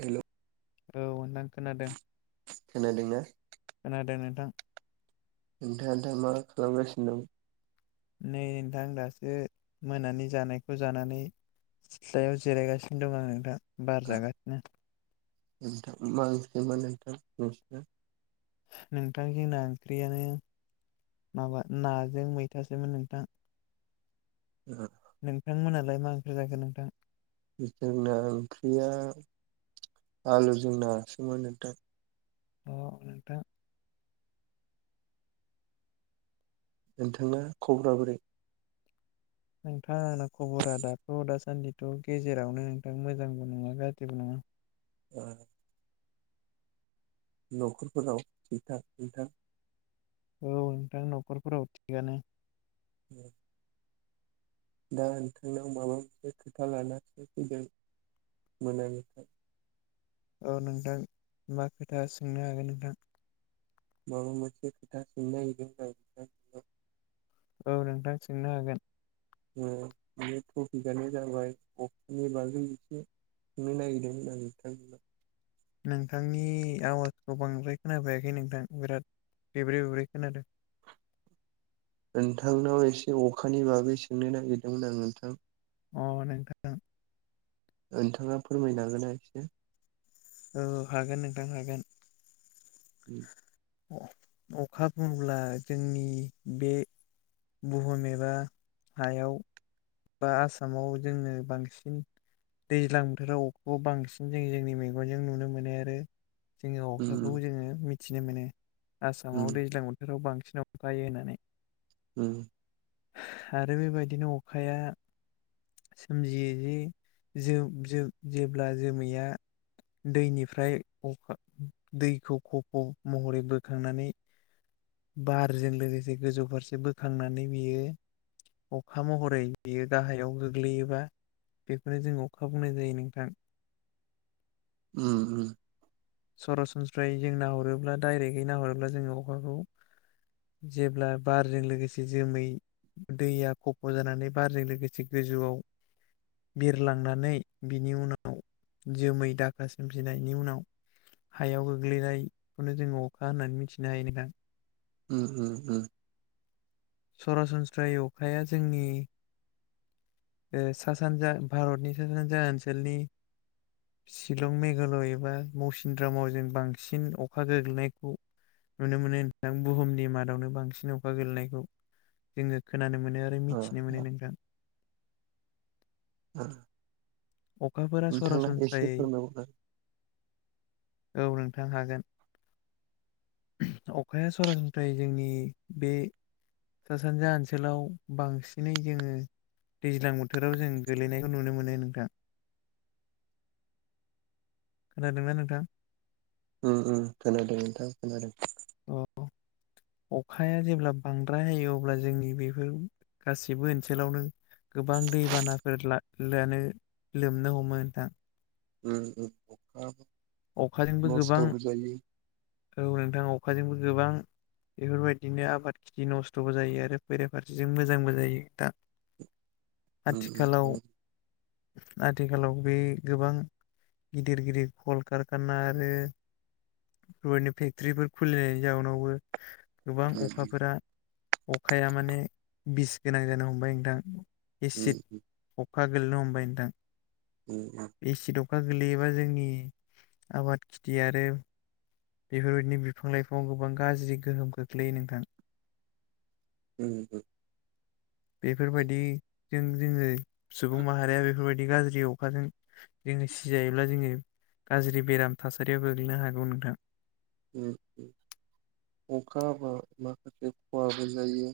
हेल' औ नोंथां खोनादों खोनादोंना खोनादों नोंथां नोंथाङा दा मा खालामगासिन दं नै नोंथां दासो मोनानि जानायखौ जानानै सिथ्लायाव जिरायगासिनो दं आङ दा बार दं? जागासिनो नोंथां मानसिमोन नोंथां नोंसनो [unintelligible] [unintelligible] नोंथां जोंना ओंख्रियानो माबा नाजों मैथासोमोन नोंथां [unintelligible] नोंथांमोनालाय मा ओंख्रि जाखो नोंथां जोंना ओंख्रिया आलुजों नासोमोन नोंथां अ नोंथां नोंथाङा खब्राबोरै नोंथां आंना खबरा दाथ‌दासान्दिथ गेजेरावनो नोंथां मोजांबो नङा गाज्रिबो नङा ए नखरफोराव हिथा हिन्था औ नोंथां नखरफोराव थिगानो दे दा नोंथांनाव माबा मोनसे खोथा लानसो फैदों मोनाबिलिनि औ नोंथां मा खोथा सोंनो हागोन नोंथां माबा मोनसे खोथा सोंनो नागिरदोंमोन आं औ नोंथां सोंनो हागोन बे टपिकनो जाबाय अक्सननि बागै एसे नोंनो नागिरदोंमोन आं नोंथांनिसिम नोंथांनि आवाजखौ बांद्राय खोनाबायाखै नोंथां बिराद बेब्रे बब्रै खोनादों नोंथांनाव एसे अखानि बागै सोंनो नागिरदोंमोन आं नोंथां अ नोंथां नोंथाङा फोरमायनो हागोन ना एसे औ हागोन नोंथां हागोन उ अखा बुब्ला जोंनि बे बुहुम एबा हायाव बा आसामाव जोंनो बांसिन दैज्लां बोथोराव अखाखौ बांसिन जों जोंनि मैगनजों नुनो मोनो आरो जोङो अखाखौ उम जोङो मिथिनो मोनो उम आसामाव दैज्लां बोथोराव बांसिन सिन अखा हायो होननानै उ आरो बेबायदिनो अखाया सोमजियो जे जोब जोब जेब्ला जोमैया दैनिफ्रायखा दैखौ खफ महरै बोखांनानै बारजों लोगोसे गोजौ फारसे बोखांनानै बियो अखा महरै बेयो गाहायाव गोग्लैयोबा बेखौनो जों अखा बुंनाय जायो नोंथां उ उ सरासनस्रायै जों नाहरोब्ला डाइरेक्टै नाहरोब्ला जोङो अखाखौ जेब्ला बारजों लोगोसे जोमै दैया खफ जानानै बारजों लोगोसे गोजौआव बिरलांनानै बिनि उनाव जोमै दाखा सोमजिनायनि उनाव हायाव गोग्लैनायखौनो जोङो अखा होननानै मिथिनो हायो नोंथां उ उ उ सरासनस्रायै अखाया जोंनि सा सानजा भारतनि सा सानजा ओनसोलनि शिलं मेघालय एबा मौसिनद्रामाव जों बांसिन अखा गोग्लैनायखौ नुनो मोनो नोंथां बुहुमनि मादावनो बांसिन अखा गोेलैनायखौ जोङो खोनानो मोनो आरो अ मिथिनो मोनो नोंथां अखाफोरा नोंथाङा एसे सरासनस्रायै फोरमायहर आरो [inaudible] औ नोंथां हागोन अखाया सरासनस्रायै जोंनि बे सा सानजा ओनसोलाव बांसिनै जोङो दैज्लां बोथोराव जों गोलैनायखौ नुनो मोनो नोंथां [inaudible] खोनादोंना नोंथां? ओ ओ खोनादों नोंथां खोनादों। औ अखाया जेब्ला बांद्राय हायो अब्ला जोंनि बेफोर गासिबो ओनसोलावनो गोबां दैबानाफोर लानो लोमनो हमो नोंथां उ औ अखाजोंबो गोबां औ नोंथां अखाजोंबो गोबां बेफोर बायदिनो आबाद थिलि नस्थ'बो जायो आरो बेराफारसेजों मोजांबो जायो। दा उ आथिखालाव नंगौ आथिखालाव बे गोबां गिदिर गिदिर कलकारखाना आरो बेफोरबायदिनो फेक्ट्रिफोर खुलिनायनि जाउनावबो गोबां उम अखाफोरा अखाया माने बिस गोनां जानो हमबाय नोंथां उ एसिड अखा गोलनो हमबाय नोंथां उ अखा गोलैयोबा जोंनि आबाद खिथि आरो बेफोर बायदिनो बिफां लाइफाङाव गोबां गाज्रि गोहोम खोख्लैयो नोंथां। ह बेफोर बायदि जों जोङो सुबुं माहारिया बेफोर बायदि गाज्रि अखाजों जोङो सिजायोब्ला जोङो गाज्रि बेराम थासारियाव गोग्लैनो हागौ नोंथां उ अखा हाबा माखासे खहाबो जायो।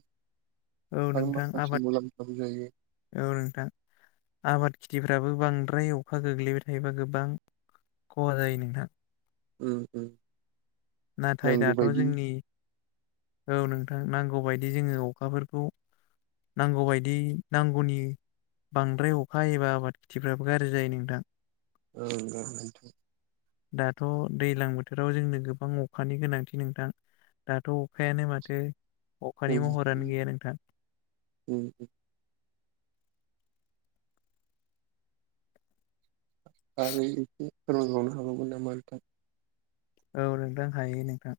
औ आर नोंथां माखासे आबाद मुलामफाबो जायो। औ नोंथां आबाद खिथिफ्राबो बांद्राय अखा गोग्लैबाय थायोबा गोबां खहा जायो नोंथां। उ उ नाथाय दाथ' जोंनि औ नोंथां नांगौ बायदि जोङो अखाफोरखौ नांगौ बायदि नांगौनि बांद्राय अखा एबा आबाद खिथिफ्राबो गाज्रि जायो नोंथां औ नोंगौ नोंथां दाथ' दैलां बोथोराव जोंनो गोबां अखानि गोनांथि नोंथां। दाथ' अखायानो माथो अखानि नोंथां महरानो गैया नोंथां उम आरो एसे फोरमायबावनो हाबावगोन नामा नोंथां? औ नोंथां हायो नोंथां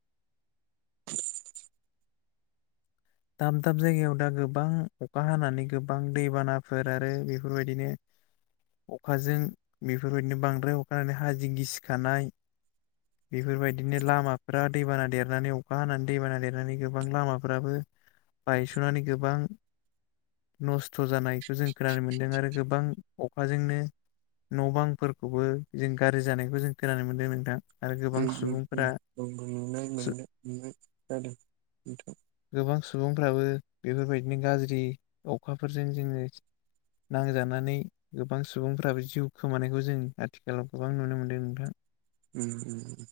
दाब दाब जायगायाव दा गोबां अखा हानानै गोबां दैबानाफोर आरो बेफोर बायदिनो अखाजों बेफोर बायदिनो बांद्राय अखा हानानै हाजो गिसिखानाय बेफोर बायदिनो लामाफ्रा दैबाना देरनानै अखा हानानै दैबाना देरनानै गोबां लामाफ्राबो बायस'नानै गोबां नस्थ' जानायखौ जों खोनानो मोन्दों आरो गोबां अखाजोंनो न' बांफोरखौबो जों गाज्रि जानायखौ जों खोनानो मोनदों नोंथां। आरो उ गोबां उ नंगौ। सुबुंफोरा नुनाय मोननाय नुनाय जादों नोंथां। गोबां सुबुंफ्राबो बेफोर बायदिनो गाज्रि अखाफोरजों जोङो नांजानानै गोबां सुबुंफ्राबो जिउ खोमानायखौ जों आथिखालाव गोबां नुनो मोनदों नोंथां। उम उम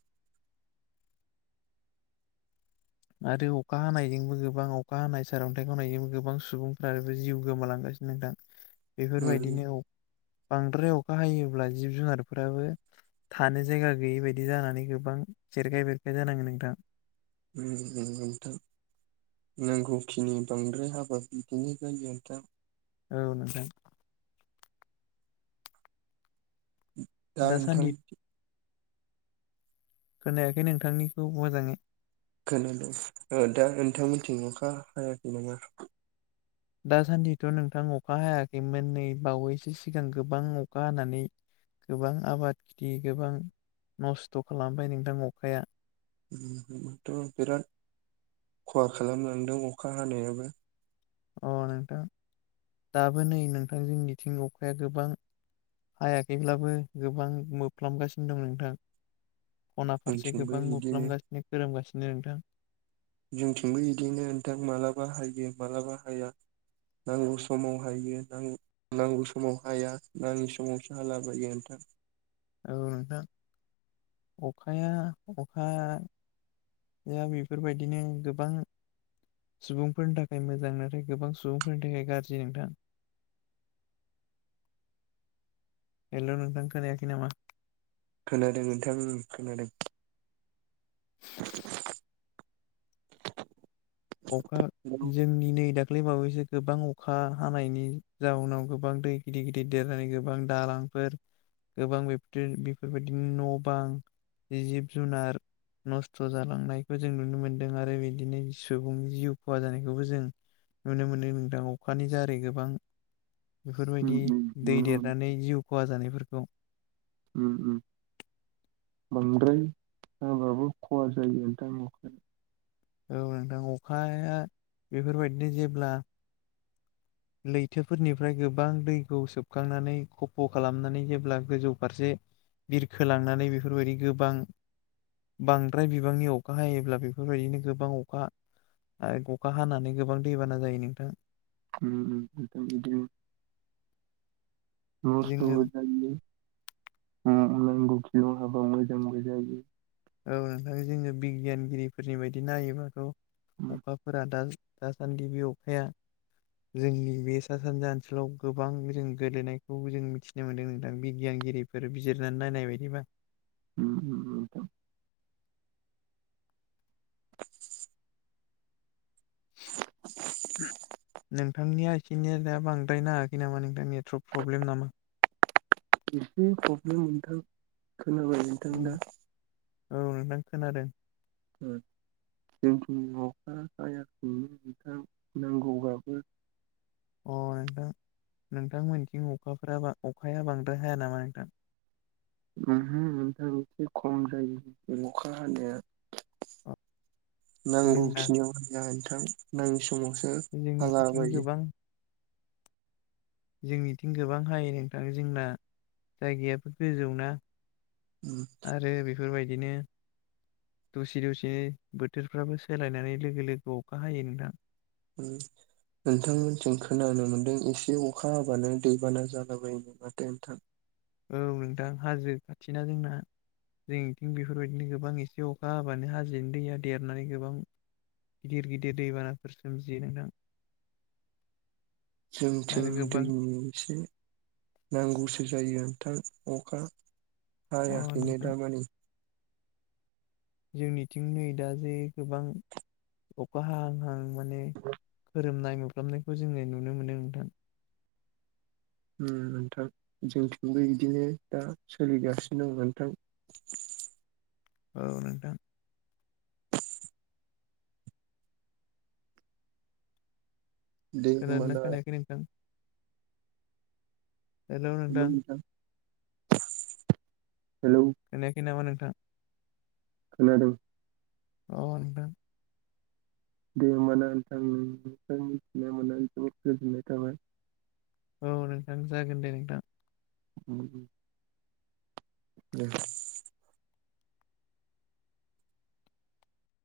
आरो अखा हानायजोंबो गोबां अखा हानाय सारन्थाइ गावनायजोंबो गोबां सुबुंफ्राबो जिउ गोमालांगा सिनो नोंथां बेफोर उम बायदिनो औ बांद्राय अखा हायोब्ला जिब जुनारफोराबो थानो जायगा गैयि बायदि जानानै गोबां जेरखाय बेरखाय जानाङो नोंथां। [unintelligible] नांगौखिनि बांद्राय हाबा बिदिनो जायो दा। औ नोंथां दा नोंथां दासान्दिथ' खोनायाखै नोंथांनिखौ मोजाङै खोनादों औ दा नोंथांमोनथिं अखा हायाखै नामा? दासान्दिथ' नोंथां अखा हायाखैमोन नै बावैसो सिगां गोबां अखा हानानै गोबां आबाद खिथि गोबां नस्थ' खालामबाय नोंथां अखाया बिराद खहा खालामलांदों अखा हानायाबो अ नोंथां दाबो नै नोंथांजों मिथिंगखाया गोबां हायाखैब्लाबो गोबां मोबफ्लाबगासिनो दं नोंथां। खना फारसे जोंथिंबो गोबां बिदिनो मुफ्लोमगासिनो खोरोमगासिनो नोंथां। जोंथिंबो बिदिनो नोंथां मालाबा हायो मालाबा हाया। नांगौ समाव हायो नांगौ समाव हाया नाङि समावसो हालाबायो नोंथां। [inaudible] औ नोंथां अखाया अखाया दा बेफोरबायदिनो गोबां सुबुंफोरनि थाखाय मोजां नाथाय गोबां सुबुंफोरनि थाखाय गाज्रि नोंथां। [inaudible] हेल' नोंथां खोनायाखै नामा? खोनादों नोंथांनि खोनादों। अखा जोंनि नै दाख्लै बावै गोबां अखा हानायनि जाउनाव गोबां दै गिदिर गिदिर देरनानै गोबां दालांफोर गोबां बेफोर बेफोरबायदिनो न' बां जिब जुनार नस्थ' जालांनायखौ जों नुनो मोनदों आरो बिदिनो सुबुंनि जिउ खहा जानायखौबो जों नुनो मोनो नोंदां अखानि जारै गोबां उम बेफोरबायदि उम दै नुनो देरनानै जिउ खहा जानायफोरखौ उम उम बांद्राय हाबाबो खहा जायो दख औ नोंथां अखाया बेफोरबायदिनो जेब्ला लैथोफोरनिफ्राय गोबां दैखौ सोबखांनानै खफ' खालामनानै जेब्ला गोजौ फारसे बिरखोलांनानै बेफोरबायदि गोबां बांद्राय बिबांनि अखा हायोब्ला बेफोरबायदिनो गोबां अखा आरो अखा हानानै गोबां दैबाना जायो नोंथां। [unintelligible] मसथ' [unintelligible] जोङो अ नांगौ खिनियाव हाबा मोजांबो जायो। औ नोंथां जों बिगियानगिरिफोरनि बायदि नायोबाथ' उम अखाफोरा दा दासान्दि बि अखाया जोंनि बे सा सानजा ओनसोलाव गोबां जों गेलेनायखौ जों मिथिनो मोनदों नोंथां बिगियान फोरगिरिफोर बिजिरनानै नायनाय बायदिबा [unintelligible] नोंथांनि आइ निया दा बांद्रायनो हायाखै नामा नोंथां नेट प्रब्लेम नामा? एसे प्रब्लेम नोथां खोनाबाय औ नोंथां दा। औ नोंथां खोनादों। ओ जोंखिनि अखा हायाखैनो नोंथां नांगौबाबो। अ नोंथां नोंथांमोनथिं अखाफोरा अखाया बांद्राय हाया नामा नोंथां? ओहो नोंथां एसे खम जायो अखा हानाया। अ जोंना नांगौखिनियाव हाया नोंथां नाङै समावसो हाला जोंनिथिं बायो। गोबां जोंनिथिं गोबां हायो नोंथाङो जोंना जायगायाबो गोजौना उम आरो बेफोरबायदिनो दसि दसिनो बोथोरफ्राबो सोलायनानै लोगो लोगो अखा हायो नोंथां। उम नोंथांमोनथिं खोनानो मोन्दों एसे अखा हाबानो दैबाना जालाबायोमोन माथो नोंथां। औ नोंथां हाजो खाथिना जोंना। जोंथिं बेफोरबायदिनो गोबां एसे अखा हाबानो हाजोनि दैया देरनानै गोबां गिदिर गिदिर दैबानाफोर सोमजियो नोंथां। [inaudible] जोंथिं आरो गोबां दैनि एसे नांगौसो जायो नोंथां अखा अ हायाखैनो नोंथां दामानि। जोंनिथिं नै दा जे गोबां अखा हां हां माने खोरोमनाय मोफ्लामनायखौ जोङो नुनो मोनो नोंथां। उम नोंथां जोंथिंबो बिदिनो दा सोलिगासिनों नोंथां। [inaudible] औ नोंथां। दे खोनादों होमबाना ना खोनायाखै नोंथां? हेल‌ नोंथां। हेलौ खोनायाखै नामा नोंथां? खोनादों अ नोंथां। दे होनबा ना नोंथां मिथिनो मोनना गोजोननाय थाबाय। औ नोंथां जागोन दे नोंथां। औ [unintelligible]